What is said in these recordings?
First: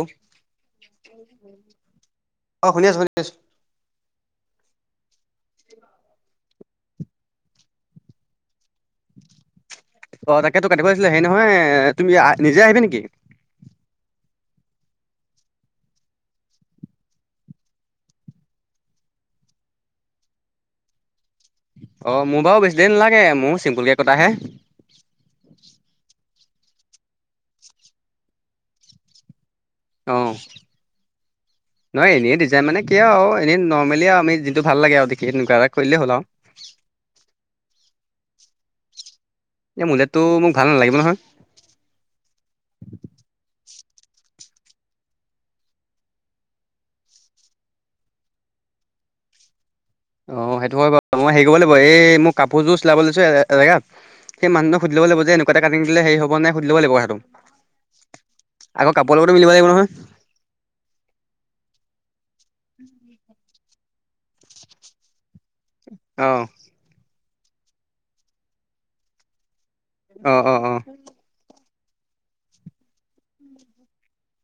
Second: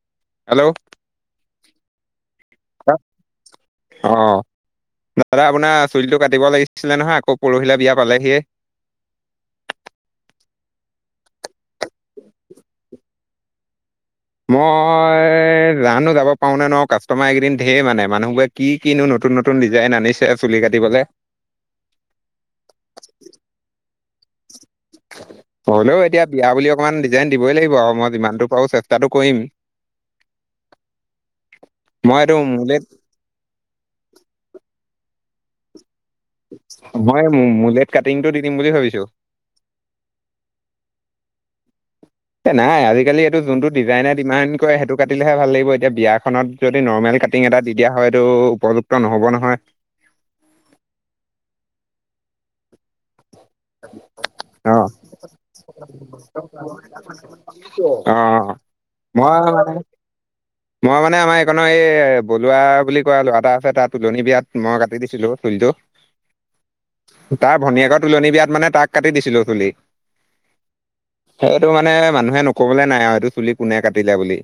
অ hello অ শুনি আছো শুনি আছো অঁ দাদা আপোনাৰ চুলিটো কাটিব লাগিছিলে নহয় আকৌ পৰহিলে বিয়া পালেহিয়ে অ তাকে তো কাটিব লাগিছিলে সেই নহয় তুমি নিজে আহিবি নিকি মই জানো যাব পাৰো নে নোৱাৰো কাষ্টমাৰ এইকেইদিন ধেৰ মানে মানুহবোৰে কি কিনো নতুন নতুন ডিজাইন আনিছে চুলি কাটিবলে অ মোৰ বাৰু বেছি দেৰি নালাগে মোৰ চিম্পুলকে কটাহে হলেও এতিয়া বিয়া বুলি অকমান ডিজাইন দিবই লাগিব আৰু মই যিমানটো পাৰো চেষ্টাটো কৰিম অ নহয় মই এইটো এনেই ডিজাইন মানে মোলেট কিয় আও এনেই নৰ্মেলি আৰু আমি যিনটো ভাল লাগে আৰু দেখি তেনেকুৱ এটা কৰি দিলেই হ'ল আও মই মোলেট কাটিং টো দি দিম বুলি ভাবিছো এই মুলেটটো মোক ভাল নালাগিব নহয় এ নাই আজিকালি এইটো যোনটো ডিজাইনে ডিমান কৰে সেইটো কাটিলেহে ভাল লাগিব এতিয়া বিয়াখনত যদি নৰ্মেল কাটিং এটা দি দিয়া হয় এটো উপযুক্ত নহ'ব নহয়। অ সেইটো হয় বাৰু মই হেৰি কৰিব লাগিব এই মোৰ কাপোৰযোৰ চিলাব দিছো এ এজেগাত সেই অ মানুহজনক সুধি লব লাগিব যে এনেকুৱা এটা কাটি দিলে হেই হব নাই সুধি লব লাগিব কথাটো অ আক কাপোৰ লগতো মই মিলিব লাগিব নহয় [inaudible] মই মানে আমাৰ এইকনৰ এই বলুৱা বুলি কোৱা ল'ৰা এটা আছে তাত তুলনী বিয়াত মই কাটি দিছিলো চুলি টো অ তাৰ ভনীয়েকৰ তুলনি বিয়াত মানে তাক কাটি দিছিলো চুলি অ অ অ সেইটো মানে মানুহে নকবলে নাই আৰু তোৰ চুলি কোনে কাটিলে বুলি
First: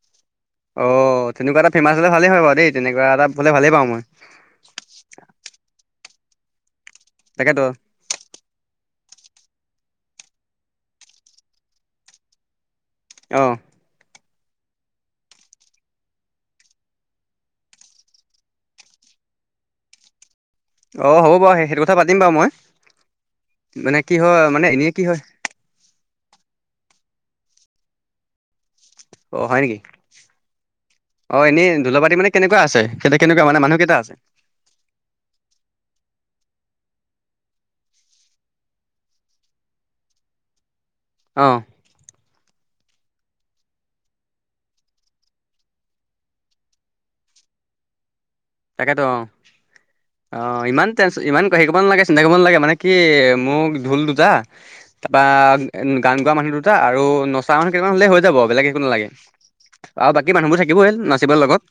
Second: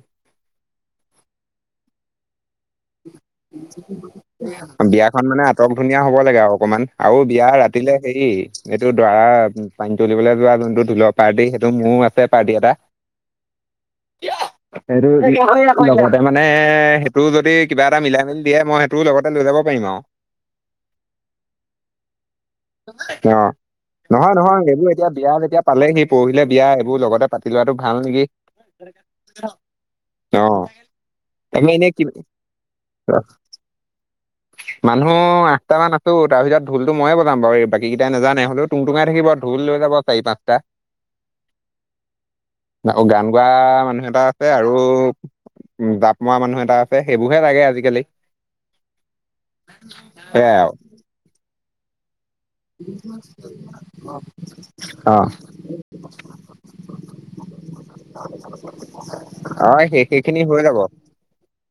অঁ তেনেকুৱা এটা ফেমাছ হলে ভালেই হয় বাও দেই তেনেকুৱা এটা হ'লে ভালেই পাওঁ মই বিয়াখন মানে আটক ধুনীয়া হব লাগে আৰু অকমান আৰু বিয়া তাকেতো ৰাতিলে হেৰি এইটো দৰা পানী তুলিবলে যোৱা যোনটো ঢোলৰ পাৰ্টি সেইটো মোৰো আছে পাৰ্টি এটা অঁ কিয় সেইটো লগতে মানে সেইটো যদি কিবা এটা মিলাই মেলি দিয়ে মই তোৰ লগতে লৈ যাব পাৰিম আও অ হ'ব বাৰু সেইটো কথা পাতিম বাও মই আৰু। অ' মানে কি নহয় হয় নহয় মানে এইবোৰ এনেই কি এতিয়া হয় বিয়া যেতিয়া পালেহি পৰহিলে বিয়া এইবোৰ লগতে পাতি লোৱাটো ভাল নেকি অ হয় নেকি অ অ তাকে এনেই কি ঢোলৰ পাৰ্টী মানে কেনেকুৱা আছে সেদে কেনেকুৱা মানে মানুহ কেইটা আছে মানুহ আঠটামান আছো তাৰ ভিতৰত ঢোলতো ময়ে বজাম বাৰু বাকী কেইটাই নাজানে টুং টুঙাই থাকিব ঢোল লৈ যাব চাৰি পাঁচটা অ গান গোৱা মানুহ এটা আছে আৰু উম জাপ মৰা মানুহ এটা আছে সেইবোৰহে লাগে আজিকালি তাকেতো অ অ সেয়াই আৰু ইমান টেন ইমান সেই কৰিব নালাগে চিন্তা কৰিব নালাগে মানে কি মোক ঢোল দুটা তাৰপা অ', গান গোৱা মানুহ দুটা আৰু নচ তাওন কেইটামান হ'লে হৈ যাব বেলেগ একো নালাগে অ', সেই আৰু বাকী সেইখিনি মানুহবোৰ হৈ যাব। থাকিবই নাচিব লগত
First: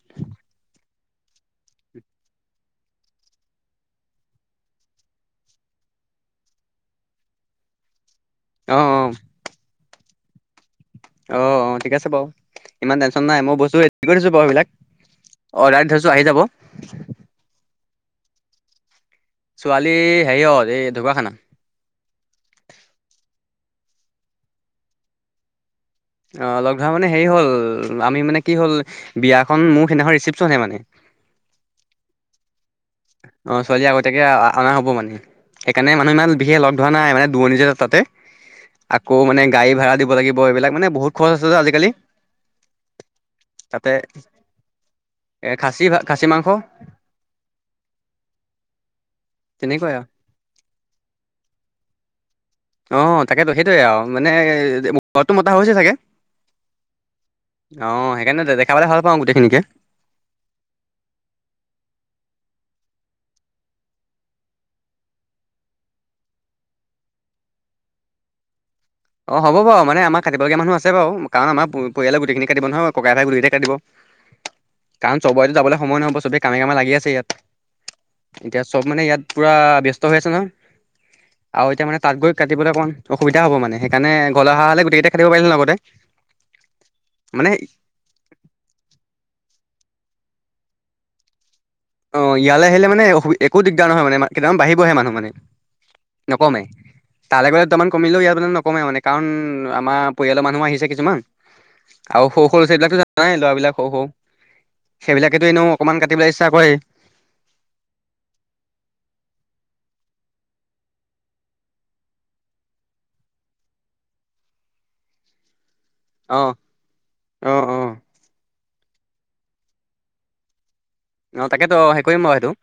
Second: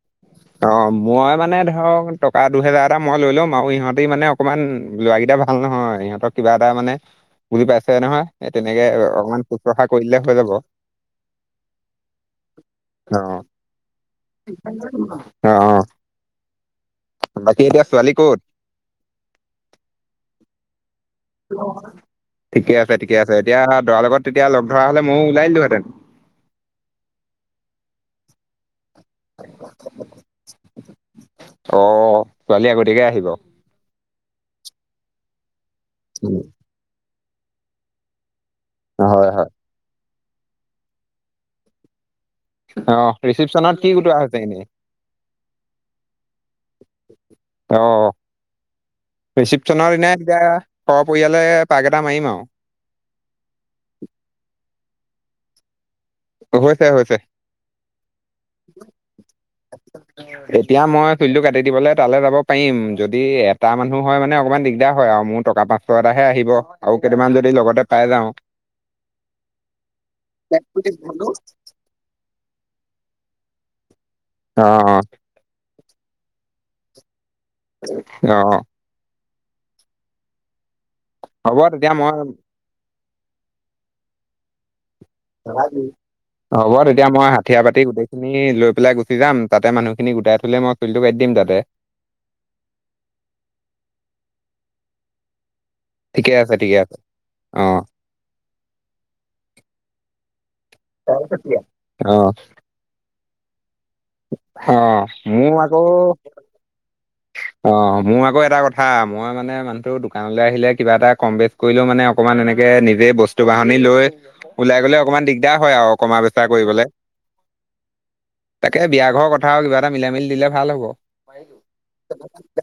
অ মই মানে ধৰক টকা দুহেজাত এটা মই লৈ ল'ম আৰু ইহঁতে মানে অকমান লৰাকেইটা ভাল নহয় ইহঁতৰ কিবা এটা মানে বুজি পাইছাই নহয় অ অ তেনেকে অকমান শুশ্ৰূষা কৰি দিলে হৈ যাব অ অ ঠিক আছে বাৰু ইমান টেনশ্যন নাই অ', মই বস্তু হে কৰিছো বাৰু সিবিলাক অ', অৰ্ডাৰ অ', দি থৈছো আহি যাব বাকী এতিয়া ছোৱালী ক'ত ছোৱালী হেৰিয়ত এই ঢকুৱাখানা ঠিকে আছে ঠিকে আছে এতিয়া দৰাৰ লগত তেতিয়া লগ ধৰা হলে ময়ো ওলাই দিলোহেঁতেন অহ লগ ধৰা মানে হেৰি হ'ল আমি মানে কি হ'ল বিয়াখন মোৰ সেইদিনাখন ৰিচিপচনেই মানে অ ছোৱালী আগতীয়াকে আহিব অ ছোৱালী আগতীয়াকে আ আনা হ'ব মানে সেইকাৰণে মানুহ ইমান উম, বিশেষ লগ ধৰা নাই মানে দুৰণি জেগা তাতে আকৌ হয় মানে হয় গাড়ী ভাড়া দিব লাগিব এইবিলাক মানে বহুত খৰছ আছে যে আজিকালি অ ৰিচিপচনত কি গুটোৱা হৈছে এনেই এই খাচী ভা খাচী মাংস অহ তেনেকুৱাই ৰিচিপচনৰ আৰু দিনাই এতিয়া সপৰিয়ালে পাক এটা মাৰিম আৰু অ তাকেতো সেইটোৱে আৰু মানে উ ঘৰতো মতা হৈছে চাগে হৈছে হৈছে অ সেইকাৰণে দেখা পালে ভাল পাওঁ গোটেইখিনিকে [unintelligible] এতিয়া মই চুলিটো কাটি দিবলে তালে যাব পাৰিম যদি এটা মানুহ হয় মানে অকমান দিগদাৰ হয় আৰু মোৰ টকা পাচ ছতাহে আহিব আৰু কেইটামান যদি লগতে পাই যাওঁ অহ হ'ব বাৰু মানে আমা কাটিবলগীয়া মানুহ আছে বাও কাৰণ আমাৰ প পৰিয়ালৰ গোটেইখিনি কাটিব নহয় ককাই ভাই গোটেইকেইটাই কাটিব অ অ চবতো যাবলে সময় নহব চবে কামে কামে লাগি আছে ইয়াত অ এতিয়া চব মানে ইয়াত পুৰা ব্যস্ত হৈ আছে ন অ হ'ব আৰু এতিয়া তেতিয়া মানে মই তাত গৈ কাট কাটিবলৈ অকণমান অসুবিধা হব মানে সেইকাৰণে ঘলে অহা হলে গোটেই কেইটাই হ'ব তেতিয়া মই মানে হাঠিয়া পাতি গোটেই খিনি লৈ পেলাই গুচি যাম তাতে মানুহখিনি গোটাই থ'লে মই চুলিটো কাটি দিম তাতে অ ইয়ালে আহিলে মানে অসুবি একো দিগদাৰ নহয় মানে কেইটামান বাঢ়িবহে মানুহ মানে ঠিকে আছে ঠিকে আছে তালে গ'লে অ দুটামান কমিলেও ইয়াত মানে নকমে মানে কাৰণ আমাৰ পৰিয়ালৰ মানুহ আহিছে কিছুমান অ আৰু সৰু সৰু লআ-ছোৱালীবিলাকতো যানাই ল'ৰা বিলাক সৰু সৰু অ সেইবিলাকে তো মোৰ এনেও আকৌ অকমান কাটিবলে ইচ্ছা কৰে অ মোৰ আকৌ এটা কথা মই মানে মানুহটো দোকানলে আহিলে কিবা এটা কম বেছ কৰিলও মানে অকমান এনেকে নিজে বস্তু বাহনি লৈ ওলাই গ'লে অকমান দিগদাৰ হয় আও কমা বেচা অ' কৰিবলে অ অ তাকে বিয়া ঘৰৰ কথা আৰু কিবা এটা মিলাই মিলি দিলে ভাল হব অ তাকে ত হেৰি কৰিম মই সেইটো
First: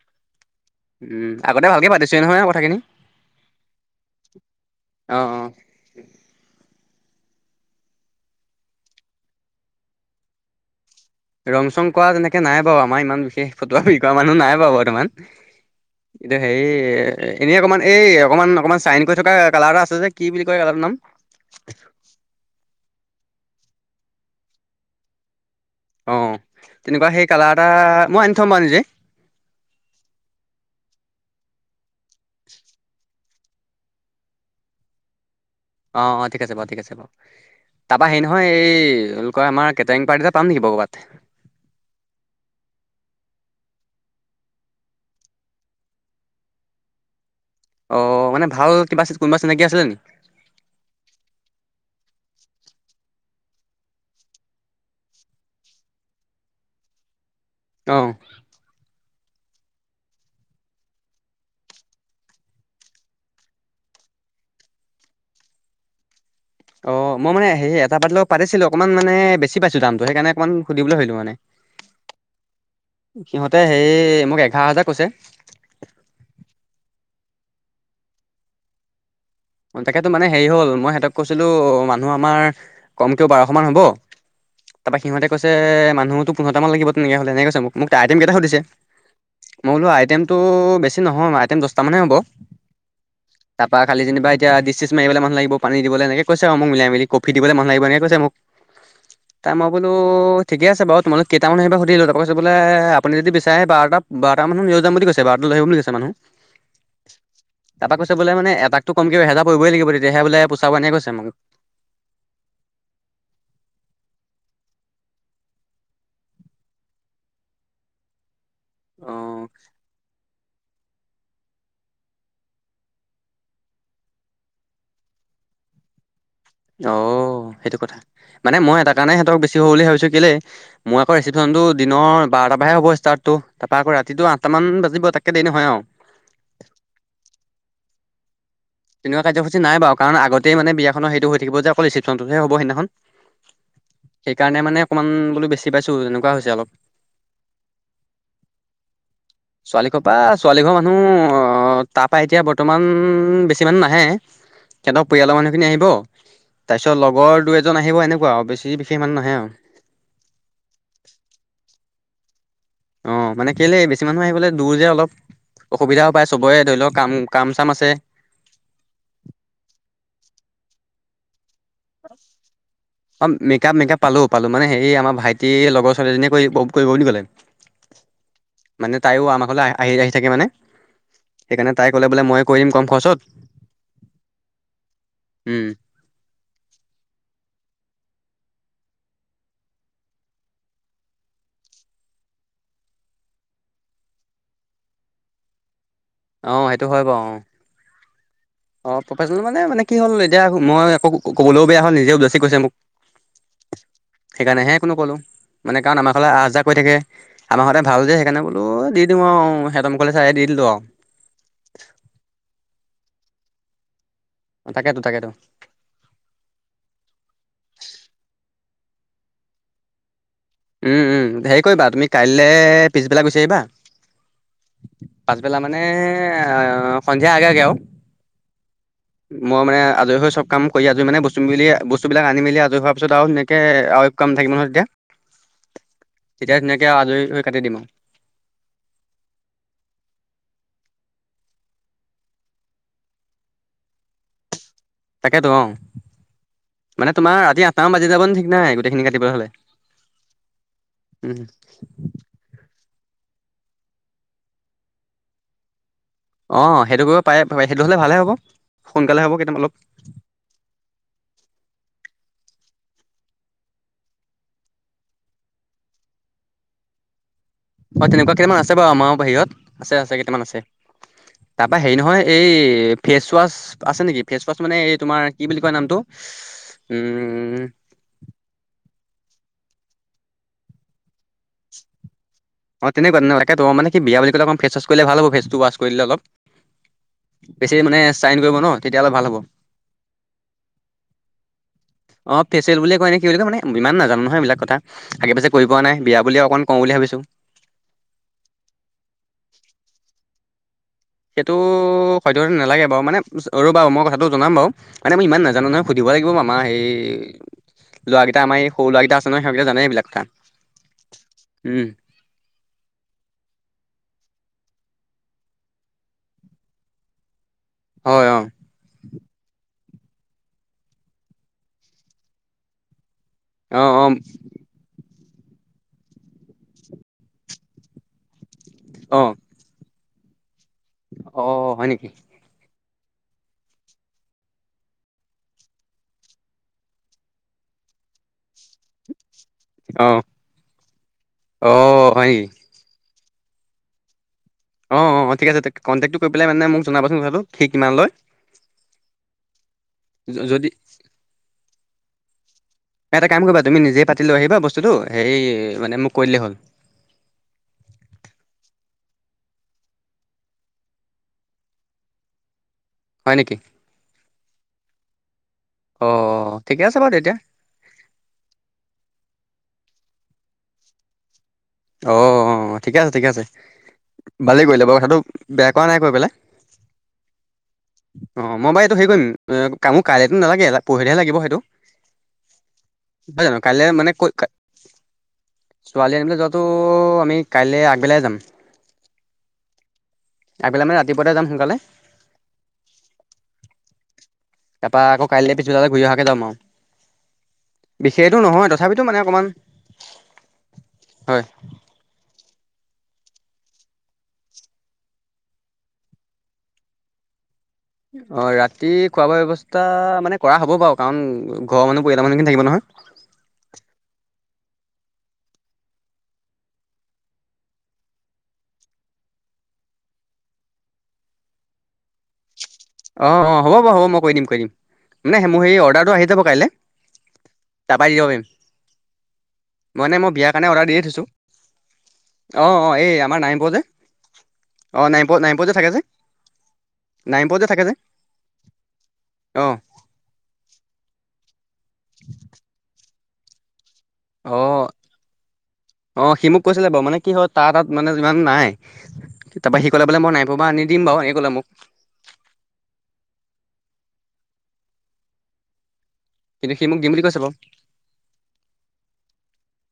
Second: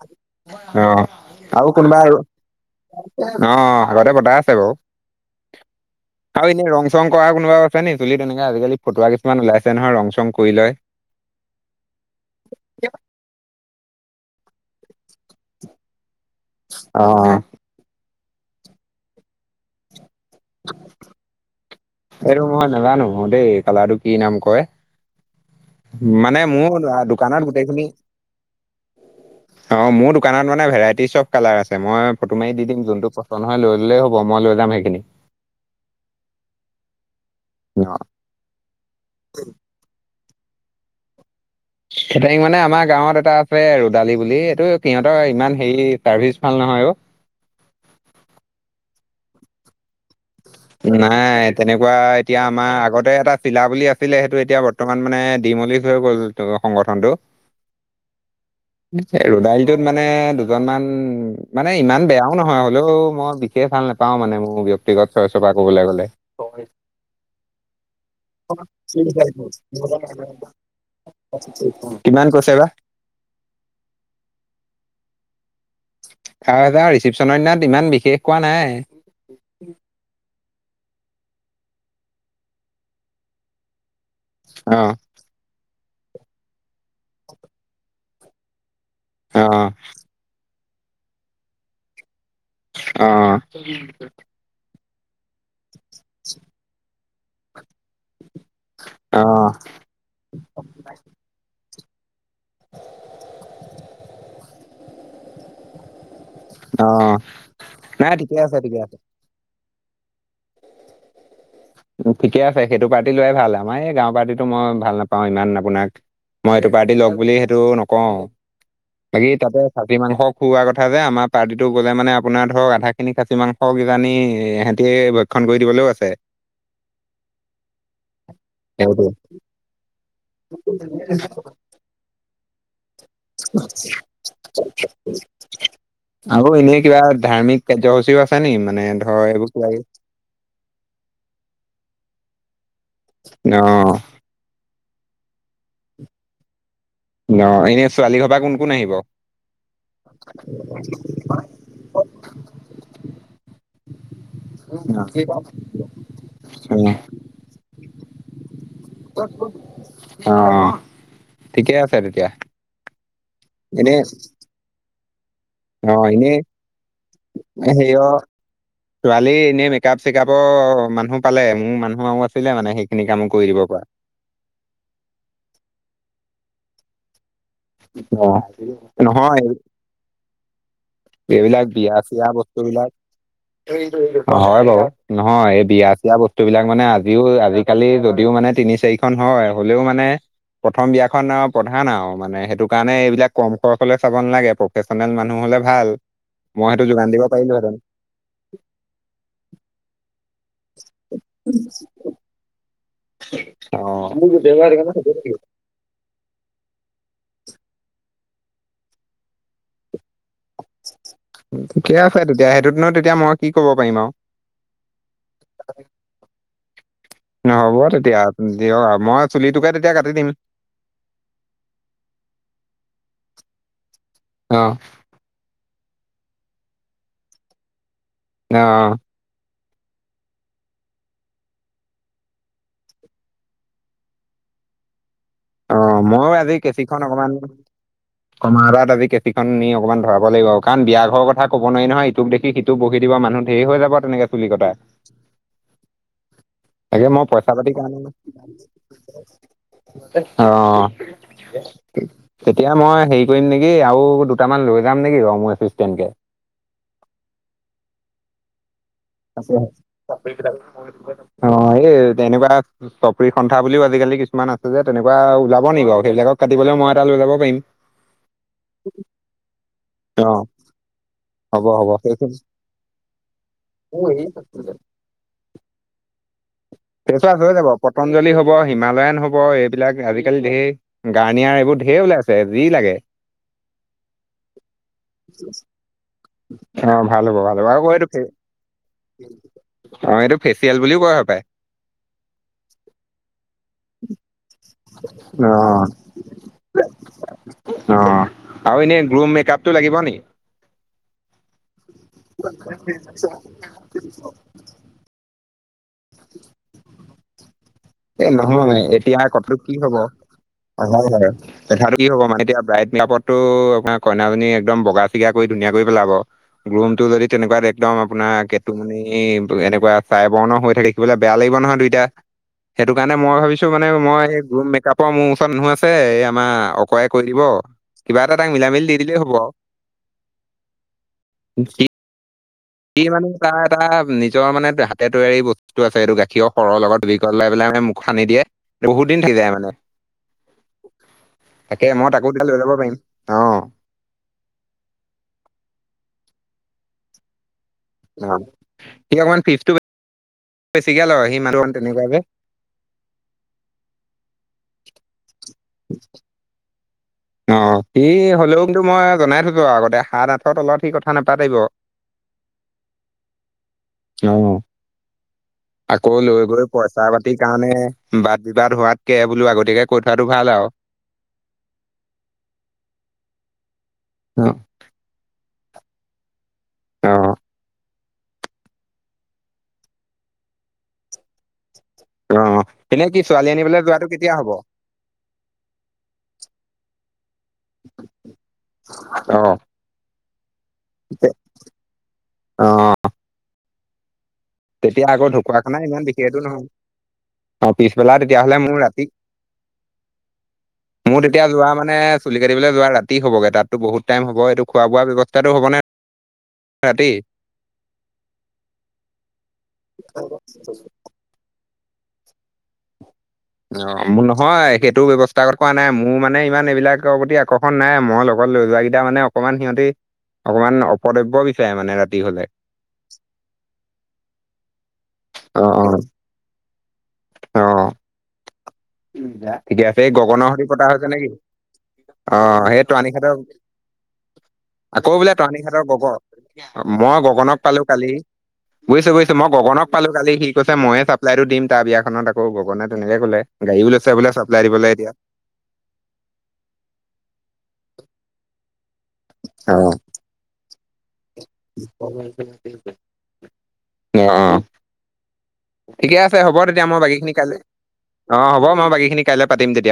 অ উম, আগতে আৰু ভালকে কোনোবা পাতিছোৱে আৰু নহয় কথাখিনি। অ আগতে বতা আছে বাও অ অ ঠিক আছে আৰু এনেই ৰং চং কৰা কোনবাও আছে নি চুলিত এনেকুৱা আজিকালি ফটুৱা কিছুমান ওলাইছে নহয় ৰং চং কৰি লয় ৰং চং কৱা তেনেকে নাই বাউ আমাৰ ইমান বিশেষ ফটোৱামী কৰা মানুহ নাই বাউ বৰ্তমান এতিয়া অ হেৰি এনেই অকণমান এই অকণমান অকণমান চাইন কৰি থকা কালাৰ এটা আছে যে কি বুলি কয় কালাৰটোৰ নাম এইটো মই নাজানোঁ দেই কালাটো কি নাম কয়? অঁ মানে মোৰ, অ', তেনেকুৱা সেই দোকানত কালাৰ গোটেই এটা খিনি', মই আনি থ'ম বাৰু নিজে অ মোৰ দোকানত মানে ভেৰাইটিজ চব কালাৰ আছে মই ফটো মাৰি দি দিম যোনটো পচন্দ হয় লৈ ললে হ'ব হব মই লৈ যাম সেইখিনি অ', অ', ঠিক আছে বাৰু, ঠিক আছে বাৰু, অ তাৰপা হেৰি ন', নহয়, এই এনেকুৱা আমাৰ কেটাৰিং পাৰ্টি এটা পাম নেকি কৰবাত? কেটাৰিং মানে, আমাৰ গাঁৱত এটা আছে ৰদালি বুলি, এই, এইটো সিহঁতৰ ইমান হেৰি চাৰ্ভিচ ভাল নহয় আৰু', অঁ', মানে ভাল কিবা, কোনোবা চিনাকি আছিলে নি? নাই তেনেকুৱা এতিয়া আমাৰ আগতে এটা চিলা বুলি আছিলে সেইটো এতিয়া বৰ্ত', বৰ্তমান মানে দিমলি হৈ গ'ল সংগঠনটো', অহ', [unintelligible] ৰদালিটোত মানে দুজনমান, মানে ইমান বেয়াও নহয় হ'লেও মই বি', সেই ভাল নাপাওঁ মানে মোৰ ব্যক্তিগত চইচৰ পৰা ক'বলৈ গ'লে', অঁ', মই মানে হেৰি‌ এটা পাৰ্টিৰ লগত পাতিছিলোঁ অকণমান মানে বেছি পাইছোঁ দামটো সেইকাৰণে অকণমান সুধিবলৈ ভাবিলোঁ মানে', কিমান কৈছে বা? সিহঁতে হেৰি মোক এঘাৰ হাজাৰ কৈছে', তাৰপা ৰিচেপশ্যনৰ দিনা ইমান বিশেষ খোৱা নাই', অঁ', তাকেতো মানে হেৰি হ'ল মই সিহঁতক কৈছিলোঁ মানুহ আমাৰ কমকৈও বাৰশমান হ'ব', অ তাৰপা সিহঁতে কৈছে মানুহতো পোন্ধৰটা মান লাগিব তেনেকে হ'লে, হেনেকে কৈছে মোক, মোক আইটেমকেইটা সুধিছে? অ মই বোলোঁ আইটেমটো বেছি নহয় আইটেম দহটা মানহে হ'ব', অ তাৰপা খালি যেনিবা এতিয়া ডিচ চিচ মাৰিবলৈ মানুহ লাগিব পানী দিবলৈ এনেকে কৈছে আৰু মোক মিলাই মিলি', কফি দিব মানুহ আহিব এনেকে কৈছে মোক', অ তাৰ মই বোলোঁ ঠিকে আছে বাৰু তোমালোক কেইটামান আহিবা সুধিলো', কৈছে বোলে আপুনি যদি বিচাৰে বাৰটা, বাৰটা মানুহ লৈ যাম বুলি কৈছে বাৰটো লৈ আহিব বুলি কৈছে মানুহ', অহ', নাই ঠিকে আছে, ঠিকে আছে', কি এহেজাৰ পৰিবই লাগিব তিয়াহে বোলে পোচাব এনেকে কৈছে মোক', ঠিকে আছে, সেইটো পাৰ্টি লোৱাই ভাল আমাৰ এই গাঁৱৰ পাৰ্টিটো মই ভাল নাপাওঁ ইমান আপোনাক', মই এইটো পাৰ্টি লওক বুলি সেইটো নকওঁ, বাকী অঁ তাতে', খাচি মাংস খোৱাৰ কথা যে আমাৰ পাৰ্টিটো গ'লে মানে আপোনাৰ ধৰক আধা খিনি খাচি মাংস কিজানি এ', এহেতে', এই ভক্ষণ কৰি দিবলৈও আছে', অও', সেইটো কথা মানে মই এটা সেইটো কাৰণে সিহঁতক বেছি হ'ব বুলি ভাবিছোঁ', - কেলে, মই আকৌ ৰিচেপশ্যনটো দিনৰ বাৰটাৰ পৰাহে হ'ব ষ্টাৰ্ট', ত', তাৰপা আকৌ ৰাতিটো আঠটা মান বাজিব তাতকে দেৰি নহয় আৰু', আকৌ এনে কিবা ধাৰ্মিক কাৰ্যসূচীও আছে নি মানে ধৰ তেনেকুৱা এইবোৰ কাৰ্যসূচী কিবা নাই কিবি? বাৰু কাৰণ আগতেই মানে বিয়াখনৰ সেইটো হৈ থাক যে, অকল ৰিচেপশ্যনটোহে হ'ব সেইদিনাখন', অহ', সেইকাৰণে মানে অকণমান বোলোঁ বেছি পাইছোঁ তেনেকুৱা হৈছে অলপ', অহ', এনে ছোৱালী ঘৰ পৰা কোন কোন আহিব? ছোৱালী ঘৰ পৰা ছোৱালীঘৰ মানুহ আহ', তাৰপৰা এতিয়া বৰ্তমান বেছি', ইমানো নাহে, সিহঁত পৰিয়ালৰ মানুহ খিনি আহিব', তাৰপিছত লগৰ দুই এজন আহিব এনেকুৱা আৰু বেছি বিশেষ মানুহ নাহে আৰু', অ', অ', ঠিকেই আছে তেতিয়া', অ', মানে কেলে এনে বেছি মানুহ আহিবলৈ দূৰ যে অলপ', অ অসুবিধাও পায়, এনেই চবৰে ধৰি লওক কাম, কাম চাম আছে', হেৰিয় ছোৱালী এনেই মেকআপ চেকআপৰ মানুহ পালে মোৰ মানুহ আৰু আছিলে মানে সেইখিনি কামো কৰি দিব পৰা', পালোঁ, -পালোঁ, মানে হেৰি আমাৰ ভাইটি লগৰ ছোৱালী এজনীয়ে কৰি', কৰিব বুলি ক'লে। অহ', মানে তাইও আমাৰলৈ আহ', - আহি- আহি, থাকে মানে এইবিলাক সেইকাৰণে বিয়া তাই ক'লে বোলে চিয়া মই কৰিদিম বস্তুবিলাক কম খৰচতে। হয় বাৰু নহয় এই উম বিয়া', এতিয়া বস্তুবিলাক মানে আজিও আজিকালি যদিও মানে তিনি চাৰিখন হয় হ'লেও মানে প্ৰথম বিয়াখন আৰু প্ৰধান আৰু মানে সেইটো কাৰণে এইবিলাক কম খৰচলৈ চাব নালাগে প্ৰফেচনেল মানুহ হ'লে ভাল', অ মই সেইটো হয় যোগান বাৰু দিব অ পাৰিলোঁ হেতেন', অ প্ৰফেচনেল মানে মানে কি হ'ল এতিয়া মই আকৌ ক'বলৈও বেয়া হ'ল নিজে উদ যাসী কৰিছে মোক। অ সেইকাৰণেহে কোনো ক'লো [unintelligible] মানে কাৰণ আমাৰ ঘৰলে আহ যাহ কৰি থাকে। আমাৰ হঁতে ভাল যে সেইকাৰণে বোলো দিওঁ অ সিহঁত মুখলে চাই দি দিলো আও। ঠিকে আছে তেতিয়া সেইটোতনো তেতিয়া মই কি ক'ব পাৰিম আও। তাকেতো তাকেতো নহব তেতিয়া দিয়ক আৰু মই চুলিটোকে তেতিয়া কাটি দিম। উম উম হেৰি কৰিবা তুমি কাইলে পিছবেলা গুচি আহিবা। অ। পাছবেলা মানে সন্ধিয়া আগে আগে আও। অ। মই মানে আজৰি হৈ সব কাম কৰি আজৰি মানে বস্তু মিলি বস্তু বিলাক আনি মেলি আজৰি হোৱাৰ পিছত আৰু সেনেকে আও কাম নাথাকিব নহয় তেতিয়া। অ মই আজি তেতিয়া ধুনীয়াকে কেচিখন আৰু আজৰি অকমান হৈ কাটি দিম আৰু কমাৰাত আজি কেচিখন নি অকণমান ধৰাব লাগিব আৰু কাৰণ বিয়া ঘৰ কথা ক'ব নোৱাৰি নহয় ইটোক দেখি টো বহি দিবা মানুহ ঢেৰ হৈ যাব তেনেকে চুলি কটা তাকেতো অ তাকে মানে মই তোমাৰ পইচা ৰাতি পাতি আঠটামান কাৰণে বাজি যাব ন ঠিক নাই গোটেইখিনি কাটিবলৈ হ'লে। অ। উম তেতিয়া মই হেৰি কৰিম নেকি আৰু দুটামান লৈ যাম নেকি বাও মোৰ এছিষ্টেন্ট কে। অ সেইটো কৰিব পাৰে [unintelligible] সেইটো হলে ভালে হ'ব। সোনকালে হ'ব [unintelligible] কেইটামান অলপ অ এই তেনেকুৱা চপৰি সন্থা বুলিও আজিকালি কিছুমান আছে যে তেনেকুৱা ওলাব নেকি বাও সেইবিলাকক কাটিবলৈ মই এটা লৈ যাব পাৰিম। হয় তেনেকুৱা কেইটামান আছে বাও আমাৰ বাহিৰত আছে আছে অ' কেইটামান আছে। তা হ'ব পা হেৰি নহয় হ'ব এই ফেচৱাছ আছে নেকি ফেচৱাছ মানে এই তোমাৰ কি বুলি কয় নামটো পটঞ্জলি হ'ব হিমালয়ান হ'ব এইবিলাক আজিকালি ঢেৰ গাৰ্নিয়াৰ এইবোৰ ঢেৰ ওলাই আছ- অ তেনেকুৱা তেনেকুৱাকে ত মানে কি বিয়া বুলি ক'লে ফেচৱাছ কৰিলে ভাল' ফেচটো ৱাছ কৰি দলে অলপ। অ ভাল হ'ব ভাল হ'ব বেছি আৰু মানে এইটো চাইন কৰিব ন। তেতিয়া অলপ ভাল হ'ব অ এইটো ফেচিয়েল বুলিও কোৱা হপায়। অ ফেচিয়েল বুলিয়ে কয় নে কি বুলি কয় মানে ইমান নাজানো নহয় এইবিলাক কথা। আগে পাছে অ কৰি পোৱা নাই বিয়া বুলি অকনমান কওঁ বুলি ভাবিছো। অ আৰু এনে গ্ৰুম মেকাপতটো লাগিব নি। সেইটো সদ্যহতে নালাগে বাৰু মানে ৰ বাৰু মই কথাটো জনাম বাৰু মানে মই ইমান নাজানো নহয়। সুধিব লাগিব মামা সেই এ ল'ৰাকেইটা আমাৰ এই নহয় সৰু ল'ৰাকেইটা এতিয়া আছে নহয় কতো সিহঁতকেইটা কি জানে হ'ব এইবিলাক কা- হয় হয় কথাটো কি হ'ব মানে এতিয়া ব্ৰাইট ক্লাপত ত আমাৰ কইনাজনী এক্দম বগা চিগা কৰি ধুনীয়া কৰি পেলাব গ্ৰুম টো যদি তেনেকুৱা দে একদম হয় আপোনাৰ অ কেতুমণি এনেকুৱা চাই বৰণৰ হৈ দেখিবলৈ বেয়া লাগিব নহয় দুইটা সেইটো কাৰণে মই ভাবিছোঁ অ মানে মই গ্ৰুম মেকআপ মোৰ ওচৰত মানুহ আছে এই আমাৰ অকৱাই কৈ দিব কিবা এটা তাক মিলা মিলি দি দিলেই অ অ হ'ব আও। অ হয় নেকি। কি মানে তাৰ এটা নিজৰ মানে হাতে তৈয়াৰী বস্তুটো আছে এইটো গাখীৰৰ সৰৰ লগত দুবি কৰলে পেলাই মোক সানি দিয়ে বহুত দিন থাকি যায় মানে। অ অ তাকে মই হয় তাকো নেকি এতিয়া লৈ যাব পাৰিম অ। অ অ ঠিক আছে কণ্টেক্টো কৰি পেলাই মানে মোক জনাবাচোন কথাটো। কি কিমান লয়? [unintelligible] সি অকমান ফ্ৰিজটো যদি ঠিকে লগায় সি মানুহটো অপমান তেনেকুৱাই যে এটা কাম কৰিবা তুমি নিজেই পাতি লৈ আহিবা বস্তুটো সেই মানে মোক কৰি দিলেই হ'ল। অ সি হ'লেওংটো মই জনাই থৈছোঁ আগতে সাত আঠৰ তলত সি কথা নাপাতিব। হয় নেকি? অ অ আকৌ লৈ গৈ ঠিকে আছে পইচা বাৰু তেতিয়া পাতিৰ কাৰণে বাদ বিবাদ হোৱাতকে বোলো আগতীয়াকে কৈ থোৱাটো ভাল আও। অ ঠিকে আছে ঠিকে আছে অ ভালেই কৰিলে বাৰু কথাটো বেয়া কোৱা নাই কৈ পেলাই। অ অ মই বাৰু এইটো হেৰি কৰিম কা মোক কাইলেতো নালাগে পৰহিলে লাগিব সেইটো। অ এনে কি নহয় ছোৱালী জানো আনিবলৈ কাইলৈ যোৱাটো মানে কেতিয়া ক হব ছোৱালী আনিবলে যোৱাত ত' আমি কাইলে আগবেলাই যাম। অ আগবেলা মানে ৰাতিপুৱাতে তে- যাম সোনকালে অ তাৰপৰা তেতিয়া আকৌ আগৰ কাইলৈ ঢকুৱাখানা পিছবেলালে ঘূৰি ইমান অহাকৈ যাম বিশেষটো আৰু নহয়। অ পিছবেলা বিশেষটো তেতিয়া হলে নহয় মোৰ তথাপিতো ৰাতি মানে অকণমান মোৰ হয় তেতিয়া লোৱা মানেছ চুলি কাটিবলৈ যোৱা ৰাতি হবগে তাতো বহুত টাইম হব এইটো খোৱা বোৱা ব্যৱস্থাটো হবনে ৰাতি অ ৰাতি খোৱা বোৱা ব্যৱস্থা মানে কৰা হ'ব বাও কাৰণ ঘৰ মানুহ পৰিয়ালৰ মানুহখিনি থাকিব নহয়। অ মোৰ নহয় সেইটো ব্যৱস্থা আগত কৰা নাই মোৰ মানে ইমান এইবিলাকৰ প্ৰতি আকৰ্ষণ নাই মই লগত লৈ যোৱা কেই- কেইটা মানে অকমান সিহঁতি অকমান অপদব্য বিচাৰে মানে ৰাতি হলে অ অ হ'ব বাও হ'ব মই কৈ দিম কৈ দিম মানে অ মোৰ সেই অ অৰ্ডাৰটো আহি যাব কাইলে তা পা দি দিব পাৰিম। মই গেফেই মানে মই গগনৰ বিয়াৰ হটি কাৰণে পতা অৰ্ডাৰ দিয়ে হৈছে থৈছোঁ নেকি? অ অঁ সেই অঁ টৰানি এই খেত আমাৰ নাৰায়ণপুৰ যে অঁ আকৌ বোলে নাৰায়ণপুৰ তৰাণী নাৰায়ণপুৰ যে হতৰ থাকে যে গগ, মই গগনক নাৰায়ণপুৰত যে পালোঁ থাকে যে কালি বুজিছো বুজিছোঁ মই অঁ গগনক পালোঁ কালি সি কৈছে ময়ে চাপ্লাইতটো দিম। তাৰ বিয়াখনত আক গগনে তেনেকে কলে গাড়ীও লৈছে বোলে চাপ্লাই দিবলৈ এতিয়া অ সি মোক কৈছিলে বাও মানে কি হয় তাৰ তাত মানে ইমান নাই। তা অ পা সি কলে বোলে নাই ভৱা আনি বাও এনেকে কলে মোক। [unintelligible] অ অ ঠিকে আছে হ'ব কিন্তু সি তেতিয়া মোক মই দিম বুলি বাকীখিনি কৈছে বাৰু কাইলৈ অ হ'ব মই বাকীখিনি কাইলৈ পাতিম তেতিয়া।